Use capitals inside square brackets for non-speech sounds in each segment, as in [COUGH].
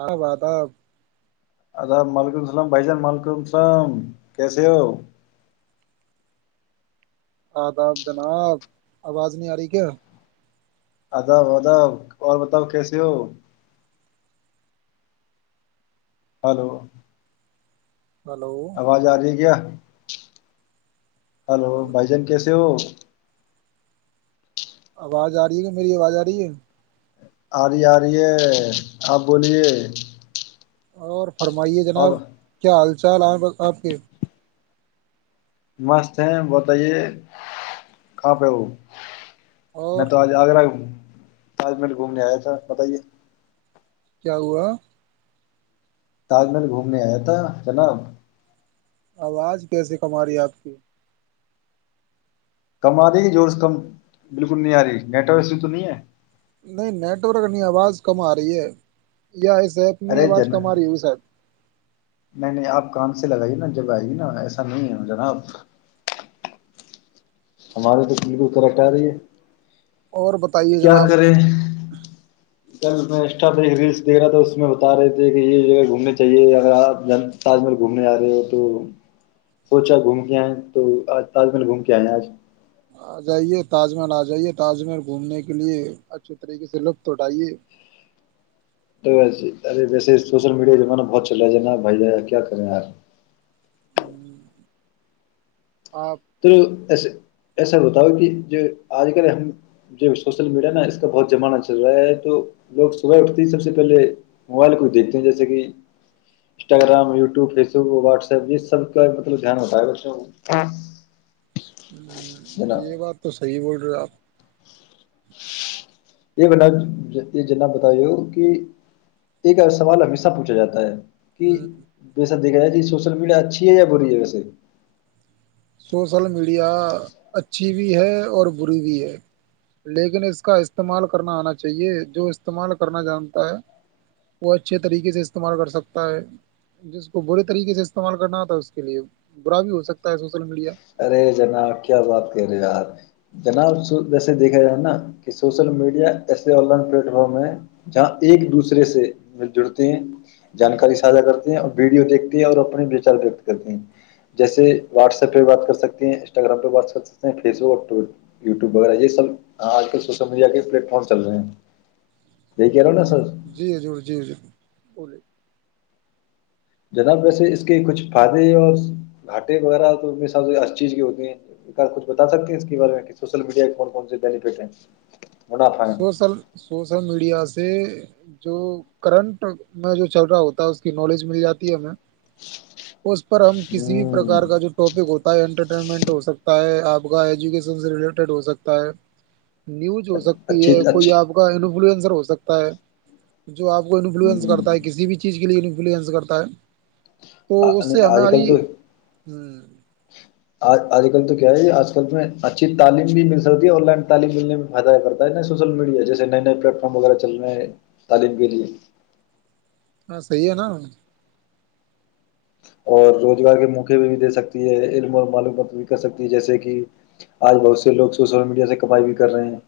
آاب آداب [UNINTELLIGIBLE] ا ح وعلیکم السلام بھائی جان و علیکم السلام کیسے ہو [UNINTELLIGIBLE] آداب جناب آواز نہیں آ رہی کیا [UNINTELLIGIBLE] اداب اداب اور بتاؤ کیسیے ہو [UNINTELLIGIBLE] ہلو [UNINTELLIGIBLE] ہلو آواز آ رہی ہے کیا [UNINTELLIGIBLE] ہلو بھجن کیس [UNINTELLIGIBLE] دوو [UNINTELLIGIBLE] آواز آ رہی ہے کہ میری آواز آ رہی ہے [UNINTELLIGIBLE] آرے آ رہے آپ بولیے [UNINTELLIGIBLE] اور [UNINTELLIGIBLE] فرمائیے اور جناب کیا حال [UNINTELLIGIBLE] چال آئیں بس آپ کے [UNINTELLIGIBLE] مست ہے بتائیے کہاں پہ ہ [UNINTELLIGIBLE] میں اور تو آج آگرہ [UNINTELLIGIBLE] پانچ منٹ گھومنے آیا تھا بتائیے [UNINTELLIGIBLE] کیا ہوا [UNINTELLIGIBLE] تاج محل گھومنے آیا تھا جناب [UNINTELLIGIBLE] آواز کیسے کم رہی آپ کی [UNINTELLIGIBLE] کم آ رہی ہے جوور سے کم بالکل نہیں آ رہی نیٹور ایسی تو نہیں ہے [UNINTELLIGIBLE] نہیں نیٹورک نہیں آواز کم آ رہی ہے [UNINTELLIGIBLE] یا ہے صحت میں ارے آواز جن کم آ رہی ہو نہیں صحب [UNINTELLIGIBLE] نہیں آپ کان سے لگائیے نا جب آئیے نا ایسا نہیں ہے جناب [UNINTELLIGIBLE] ہماری تو بالکل کریکٹ آ رہی ہے [UNINTELLIGIBLE] اور بتائیے کیا جناب کریں [UNINTELLIGIBLE] کل میں انسٹا پہ ایک ریلس دیکھ رہا تھا اس میں بتا رہے تھے کہ یہ جگہ گھومنے چاہیے اگر آپ تاج محل گھومنے آ رہے ہو تو سوچا گھوم کے آئئے تو تاج محل گھوم کے آئے آج آ جائیے تاج محل آ جائیے تاج محل گھومنے کے لیے اچھے طریقے سے لطف اٹھائیے تو و ارے ویسے سوشل میڈیا کا زمانہ بہت چل رہا ہے نا بھائی کیا کریں ار ہوں [UNINTELLIGIBLE] توھر [UNINTELLIGIBLE] ایسے ایسا بتاؤ کہ جو آج کل ہم جو سوشل میڈیا نا اس کا بہت زمانہ چل رہا ہے تو لوگ صبح اٹھتے ہی سب سے پہلے موبائل کو دیکھتے ہیں جیسے کہ Instagram YouTube Facebook WhatsApp یہ سب کا مطلب دھیان ہوتا ہے بچوں کو ہ جناب یہ بات تو صحی بول [INAUDIBLE] یہ بنا یہ جنا بتائی ہو کہ ایک سوال ہمیشہ پوچھا جاتا ہے کہ ہوں، بے سک [UNINTELLIGIBLE] جی سوشل میڈیا اچھی ہے یا بری ہے ویسے سوسل میڈیا اچھی بھی ہے اور بری بھی ہے لیکن اس کا استعمال کرنا آنا چاہیے جو استعمال کرنا جانتا ہے وہ اچھے طریقے سے استعمال کر سکتا ہے جس کو برے طریقے سے استعمال کرنا آتا ہے اس کے لیے برا بھی ہو سکتا ہے س ارے جناب کیا بات کر رہے یار جناب جیسے دیکھا جائے نا کہ سوشل میڈیا ایسے آن لائن پلیٹ فارم ہے جہاں ایک دوسرے سے مل جڑتے ہیں جانکاری ساھا کرتے ہیں اور ویڈیو دیکھتے ہیں اور اپنے وچار ویکت کرتے ہیں جیسے واٹس ایپ پہ بات کر سکتی ہیں انسٹاگرام پہ بات کر سکتے ہیں فیس بک یوٹیوب وغیرہ یہ سب ہ آج کل سوشل میڈیا کے پلیٹ فارم چل رہے ہیں یہی کہہ رہا ہوں نا جی سر جی ضور جی ضور بلیے [UNINTELLIGIBLE] جناب ویسے اس کے کچھ فائدے اور گھاٹے وغیرہ تو سے ہر چیز کے ہوتی ہیںار کچھ بتا سکتے ہیں اس کے بارے میں کہ سوشل میڈیا کے کون کون سے بینیفٹ ہیں منافع ہے سوشل سوشل میڈیا سے سے جو کرنٹ میں جو چل رہا ہوتا ہے اس کی نالج مل جاتی ہے ہمیں اس پر ہم کسی بھی ہوں پرکار کا جو ٹاپک ہوتا ہے انٹر ٹ ہو سکتا ہے آپ کا ایجوکیشن سے ریلیٹڈ ہو سکتا ہے نیوز ہو سکتا اچھی یہ اچھی کوئی آپ کا فوسر ہو سکتا ہے [UNINTELLIGIBLE] جو آ کو انفلوئنس ہوں کرتا ہے کسی بھی چیز کے لیے ایبلیینس کرتا ہے [UNINTELLIGIBLE] تو اس نہیں سے آج ہماری ہ آ آج کل تو کیا ہے آج کل میں اچھی تعلیم بھی مل سکتی ہے آن لائن تعلیم ملنے میں فائدہ کرتا ہے ن سوشل میڈیا جیسے نئے نئے پلیٹ فارم وغیرہ چل رہے ہیں تعلیم کے لیے ہاں صحی ہے نا اور روزگار کے موقے پہ بھی دے سکتی ہے علم اور معلومات بھی کر سکتی ہے جیسے کہ آج بہت سے لوگ سوشل میڈیا سے کپائی بھی کر رہے ہیں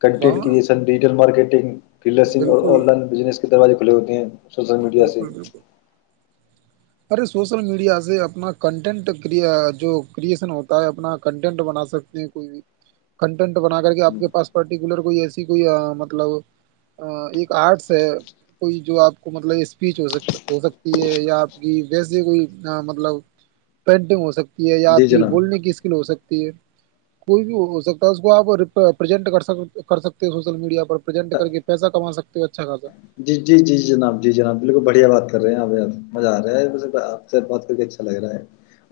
کنٹیکٹ وہاں کیے سن ڈیجیٹل مارکیٹ [UNINTELLIGIBLE] فلنگ اور بالکل آن لائن بزنس دروازے کلھے ہوتے ہیں سوشل میڈیا سے بالکل بالکل ارے سوشل میڈیا سے اپنا کنٹینٹ جو کریئشن ہوتا ہے-اپنا کنٹینٹ بنا سکتے ہیں کوئی کنٹینٹ بن کر کے آپ کے پاس پرٹیکولر کوئی ایسی کوئی مطلب ایک آرٹس ہے کوئی جو آپ کو مطلب اسپیچ ہو ہو سکتی ہے یا آپ کہ جیسے کوئی مطلب پینٹنگ ہو سکتی یا آپ جی کی بولنے جناب کی اسکل ہو سکتی [UNINTELLIGIBLE] کوئی بھی ہو سکتا ہے اس کو آپزینٹ سکتے ہو سوشل میڈیا پر پرزینٹ کر کے پیسہ کما سکتے ہو اچھا خاصا [UNINTELLIGIBLE] جی جی جی جناب جی جناب بالکل بڑھیا بات کر رہے ہیں اب مزہ آ رہا ہے آپ سے بات کر کے اچھا لگ رہا ہے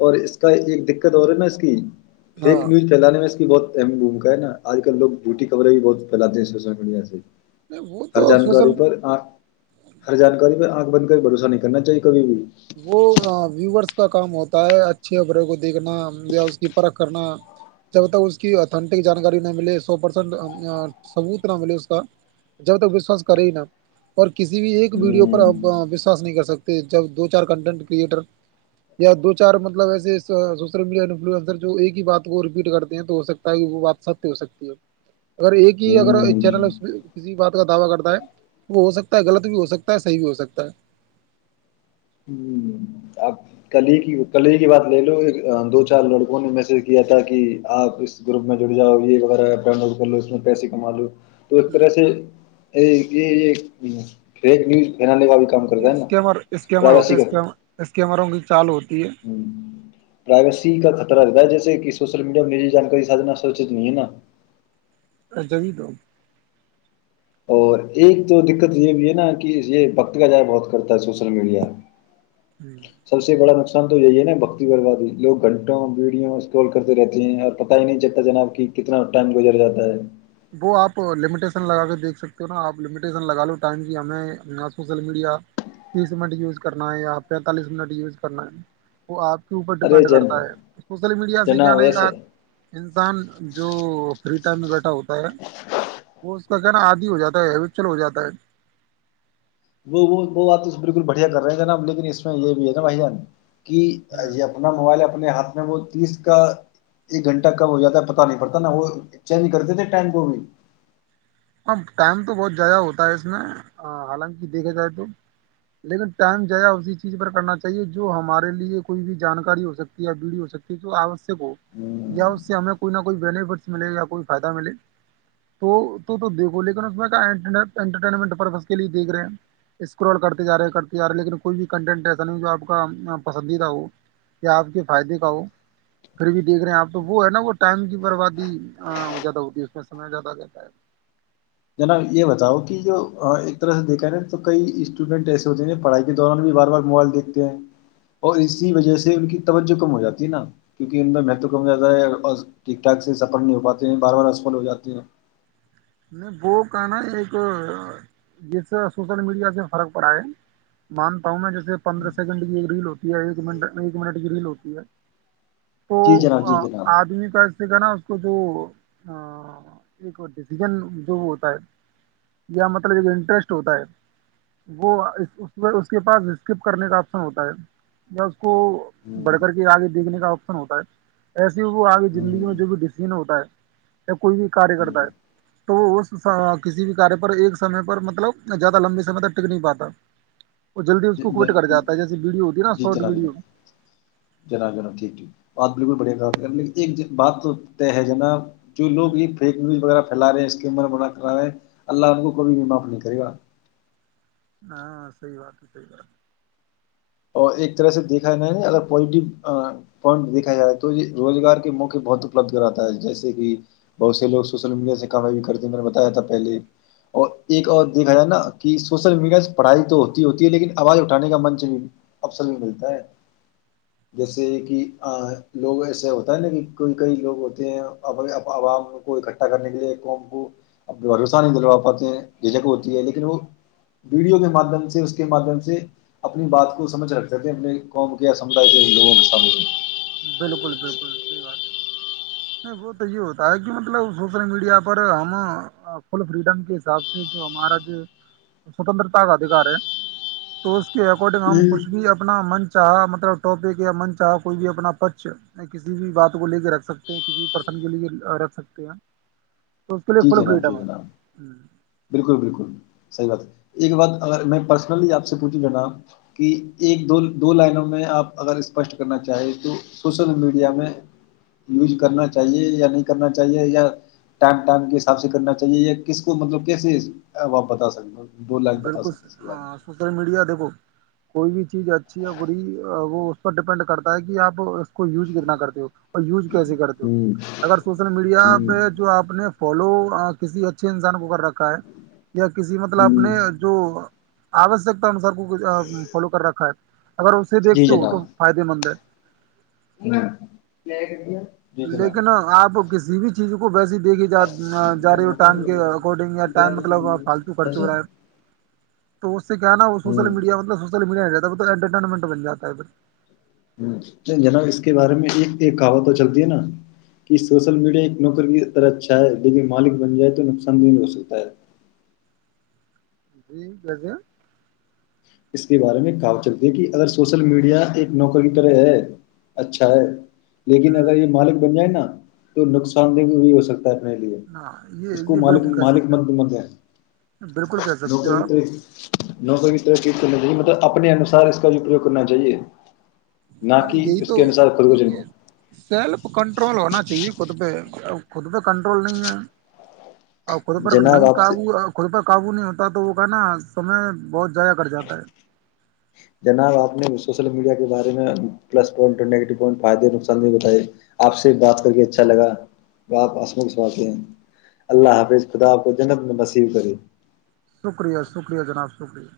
اور اس کا ایک دقت اور ہے نا اس کی [UNINTELLIGIBLE] فیک ہاں نیوز فھیلانے میں اس کی بہت [UNINTELLIGIBLE] اہم بھومکا نا آج کلوگ ڈوٹی کبریں بھی بہت پھیلاتے ہیں سوشل میڈیا سے [UNINTELLIGIBLE] نہیں وہ ہر تو سوشل جانکاری [UNINTELLIGIBLE] پر ہر جانکاری پہ [UNINTELLIGIBLE] بن کر بھرسہ نہیں کرنااہیے کبھی بھی [UNINTELLIGIBLE] وہ ویوورس کا [UNINTELLIGIBLE] ہوں [UNINTELLIGIBLE] دو چار کنٹینٹ کریئٹر یا دو چار مطلب ایسے سوشل میڈیا انفلئسر جو ایک ہی بات کو رپیٹ کرتے ہیں تو ہو سکتا ہے وہ بات ست ہو سکتی ہے اگر ایک ہی اگر ایک ہوں چینل کسی بات کا دعوی کرتا ہے وہ ہو سکتا ہے غلط بھی ہو سکتا ہے صحیح بھی ہو سکتا ہے ہوں آپ کل ہی کی کل ہی کی بات لے لو ایک دو چار لڑکوں نے میسج کیا تھا کہ آپ اس گروپ میں جڑ جاؤ یہ وغیرہ ڈن لڈ کر لو اس میں پیسے کما لو تو اس ہے طرح سے یہ یہ فیک نیوز فنا لے کاا [UNINTELLIGIBLE] جی اسکمر اسکمر ہوتے [UNINTELLIGIBLE] کیمرا گ چالو ہو ہ پرائیویسی کا خطرہ رہتا ہے جیس [UNINTELLIGIBLE] سوشل میڈیا میں میری جانکاری سھنا سچت نہیں ہے نا [UNINTELLIGIBLE] جب دوں [UNINTELLIGIBLE] اور ایک تو دقت یہ بھی ہے نا کہ یہ وقت کا جائے بہت کرتا ہے سوشل میڈیا [UNINTELLIGIBLE] سب سے بڑا نق [UNINTELLIGIBLE] پند تو یہی ہے نا بکتی بربادی لوگ گھنٹوں ویڈیو اسکال کرتے رہتے ہیں اور پت ہی نہیں چلتا جناب کہ کتنا ٹائم گزر جاتا ہے [UNINTELLIGIBLE] وہ آپ لمیٹیسن لگا کے دیکھ سکتے ہو نا آپ لمیٹیسن لگا لو ٹائم کی ہمیں سوسل میڈیا تیس منٹ یوز کرنا ہے یا پینتالیس منٹ یوز کرنا ہے وہ آپ [UNINTELLIGIBLE] کے اوپر ارے ڈپینڈ جن کرتا ہے سوسل میڈیا سے کیا جناب ن کہ ویسے انسان جو [UNINTELLIGIBLE] فریٹائم ر بیٹاؤت [UNINTELLIGIBLE] وہ اس کا کہ نا آدی ہو جاتا ہےچل ہو جاتا ہے [UNINTELLIGIBLE] وہ وہ وہ بات تو بالکل بڑھیا کر رہے ہیں ج ناب لیکن اس میں یہ بھی ہے نا بھائیان [UNINTELLIGIBLE] کی ہوں، آی آپنا موبائل [UNINTELLIGIBLE] اپنے ہاتھ میں وہ تیس کا ایک گھنٹہ کم ہو جاتا ہے پت نہیں پڑتا نا وہ چینج کرتے تھے ٹائم کو بھی اب ٹائم تو بہت ضیاع ہوتا ہے اس میں حالانکہ دیکھا جائے تو لیکن ٹائم ضیاہ اسی چیز پر کرنا چاہیے جو ہمارے لیے کوئی بھی جانکاری ہو سکتی ہے یا ویڈیو ہو سکتی ہے جو آوشک ہو یا اس سے ہمیں کوئی نہ کوئی بینیفٹس ملے یا کوئی فائدہ ملے تو تو دیکھو لیکن اس میں کا انٹرٹینمنٹ پرپز کے لیے دیکھ رہے ہیں اسکرال کرتے جا رہے ہیں کرتے جا رہے ہیں لیکن کوئی بھی کنٹینٹ ایسا نہیں جو آپ کا پسندیدہ ہو یا آپ کے فائدے کا ہو پھر بھی دیکھ رہے ہیں آپ تو وہ ہے نا وہ ٹائم کی بربادی زیادہ ہوتی ہے اس میں سمے زیادہ آ جاتا ہے جناب یہ بتاؤ کہ جو ایک طرح سے دیکھا ہے نا تو کئی اسٹوڈنٹ ایسے ہوتے ہیں جو پڑھائی کے دوران بھی بار بار موبائل دیکھتے ہیں اور اسی وجہ سے ان کی توجہ کم ہو جاتی ہے نا کیونکہ ان میں مہتو کم ہو جاتا ہے اور ٹھیک ٹھاک سے سفر نہیں ہو پاتے ہیں بار بار اسپل ہو جاتے ہیں میں وہ کا نا ایک جس سوشل میڈیا سے فرق پڑا ہے مانتا ہوں میں جیسے پندرہ سیکنڈ کی ایک ریل ہوتی ہے ایک مٹ ایک منٹ کی ریل ہوتی ہے [UNINTELLIGIBLE] تو جی جناب جی جناب آدمی کا [UNINTELLIGIBLE] کہ نا اس کو جو ایک ڈ [UNINTELLIGIBLE] ڈسیزن جو وہ ہوتا ہے یا مطلب ایک انٹرسٹ ہوتا ہے وہ اس پ اس کے پاس اسکپ کرنے کا آپشن ہوتا ہے یا اس کو ہوں بڑھ کر کے آگے دیکھنے کا آپشن ہوتا ہے ایسے ہی وہ آگے ہوں زندگی میں جو بھی ڈسیزن ہوتا ہے یا کوئی بھی کاریہ ہوں کرتا ہے تو اس کسی بھی کاریہ پر ایک سمے پر مطلب زیادہ لمبے سمے تک ٹک نہیں پاتا وہ جلدی اس ج کو ج کوئٹ کر جاتا ہے جیسے ویڈیو ہوتی ہے نا جی شارٹ جناب ویڈیو جناب جناب جناب ٹھیک ٹھیک بات بالکل بڑھیا کہا ایک بات تو طے ہے ج نا جو لو یہ فیک نیوز وغیرہ پھیلا رہے اسک بنا کرا رہے اللہ آپ کو کبھی بھی معاف نہیں کرے گا ہاں سحی بات ہے سحی بات ہے اور ایک طرح سے دیکھا ج ہے ن اگر پوزیٹو پوائنٹ دیکھا جائے تو یہ روزگار کے موقع بہت اپلبد کراتا ہے جیسے کہ بہت سے لوگ سوشل میڈیا سے کمائی بھی کرتے میں نے بتایاات تھا پہلے اور ایک اور دیکھا جائے نا کہ سوشل میڈیا سے پڑھائی تو ہوتی ہوتی ہے لیکن آواز اٹھانے کا منچ بھی اسر بھی ملتا ہے جیسے کہ لوگ ایسے ہوتا ہے نا کہ کوئی کئی لوگ ہوتے ہیں عوام کو اکٹھا کرنے کے لیے قوم کو بھروسہ نہیں دلوا پاتے ہیں جھجک ہوتی ہے لیکن وہ ویڈیو کے مادھیم سے اس کے ماددھیم سے اپنی بات کو سمجھ رکھتے تھے اپنے قوم کیا سمدائے کے لوگوں سام بالکل بالکل صحی بات ہے نہیں وہ تو یہ ہوتا ہے کہ مطلب سوشل میڈیا پر ہم فل فریڈم کے حساب سے جو ہمارا جو سوتنترتا کا ادھیکار ہے تو اس کے اکارڈنگ ہم کچھ بھی اپنا منچ چاہا مطلب ٹاپک یا من چاہ کوئی بھی اپنا کچ کسی بھی بات کو لے کے رکھ سکتے ہیں کسی بھی پرسن کے لیے رکھ سکتے ہیں تو اس کے لیے جی ف جناب جی فٹم ہے جناب ہ بالکل بالکل صحیح بات ہے ایک بات اگر میں پرسنلی آپ سے پوچھوں ج نا کہ ایک دو دو لائنوں میں آپ اگر اسپشٹ کرنا چاہیں تو سوشل میڈیا میں یوج کرنا چاہیے یا نہیں کرنا چاہیے یا ٹائم ٹائم کے حساب سے کرنا چاہیے یا کس کو مطلب کسی وپ بتا ستے ہو [UNINTELLIGIBLE] بتا بالکل سکتے اس کے بارے سوشل میڈیا دیکھو کوئی بھی چیز اچھی بری وہ اس پر ڈیپینڈ کرتا ہے کہ آپ یوز کتنا کرتے ہو اور یوز کیسے کرتے ہو میں ہوں اگر سوشل میڈیا ہوں پہ جو آپ نے ف فالو کسی اچھے انسان کو کر رکھ ہے یا کسی مطلبپ [UNINTELLIGIBLE] ہوں اپنے جو [UNINTELLIGIBLE] آوشکتا انسار کوھ فالو کر رکھا ہے اگر اسے دیکھتے ہو تو فائدے مند ہے گیا لیکن آپ کس کسی بھی چیزوں کو ویسی دیکھیے جا جا رہی ہو ٹائم کے اکارڈنگ یا ٹائم مطلب فالتو خرچ ہو رہا ہے تو اس اس کہناا وہ ہوں سوشل مڈیا مطلب س جاتا ہے تو انٹرٹینمنٹ بن جاتا ہے پھر ہ جناب اس کے بارے میں ایک ایک کہاوا تو چلتی ہے نا کہ سوشل میڈیا ایک نوکر کی طرح اچھا ہے لیکن مالک بن جائے تو نقصان دہ ہو سکتا ہے جی کیسے ہیں [UNINTELLIGIBLE] اس کے بارے میں کہاو چلتی ہے کہ اگر سوشل میڈیا ایک نوکر کی طرح ہے اچھا ہے لیکن ہوں اگر یہ مالک بن جائے نا تو نقصان دہگ بھی ہو سکتا اپنے لیے ہاں یہ اس کو یہ مک بالکل کہہ مالک سکتے مند مند ہیں ہو بالکل کہہ نوک سکتے ہو کی طری آپ نوکری کی کرنا چاہیے مطلب اپنے انسار اس کا جو اپوگ کرنا چاہیے نہ ارے کہ یہی اس تو کے انوسار خود یہ کو سیلف کنٹرول ہونا چاہیے خود پہ خود پہ کنٹرول نہیں ہے اور خود پر جناب نہیں آپ سے کاابو خ پر قابو نہیں ہوتبا تو وہ کہ نا سمے بہت ضائدہ کٹ جاتا ہے جناب آپ نے سوشل میڈیا کے بارے میں پلسوائنٹ نیووٹ فائدے نقصان بھی بتائے آپ سے بات کر کے اچھا لگا آپ موات ہیں اللہ حافظ خدا آ کو جنت میں نصب کرے سکریہ سکریہ جنا سکریہ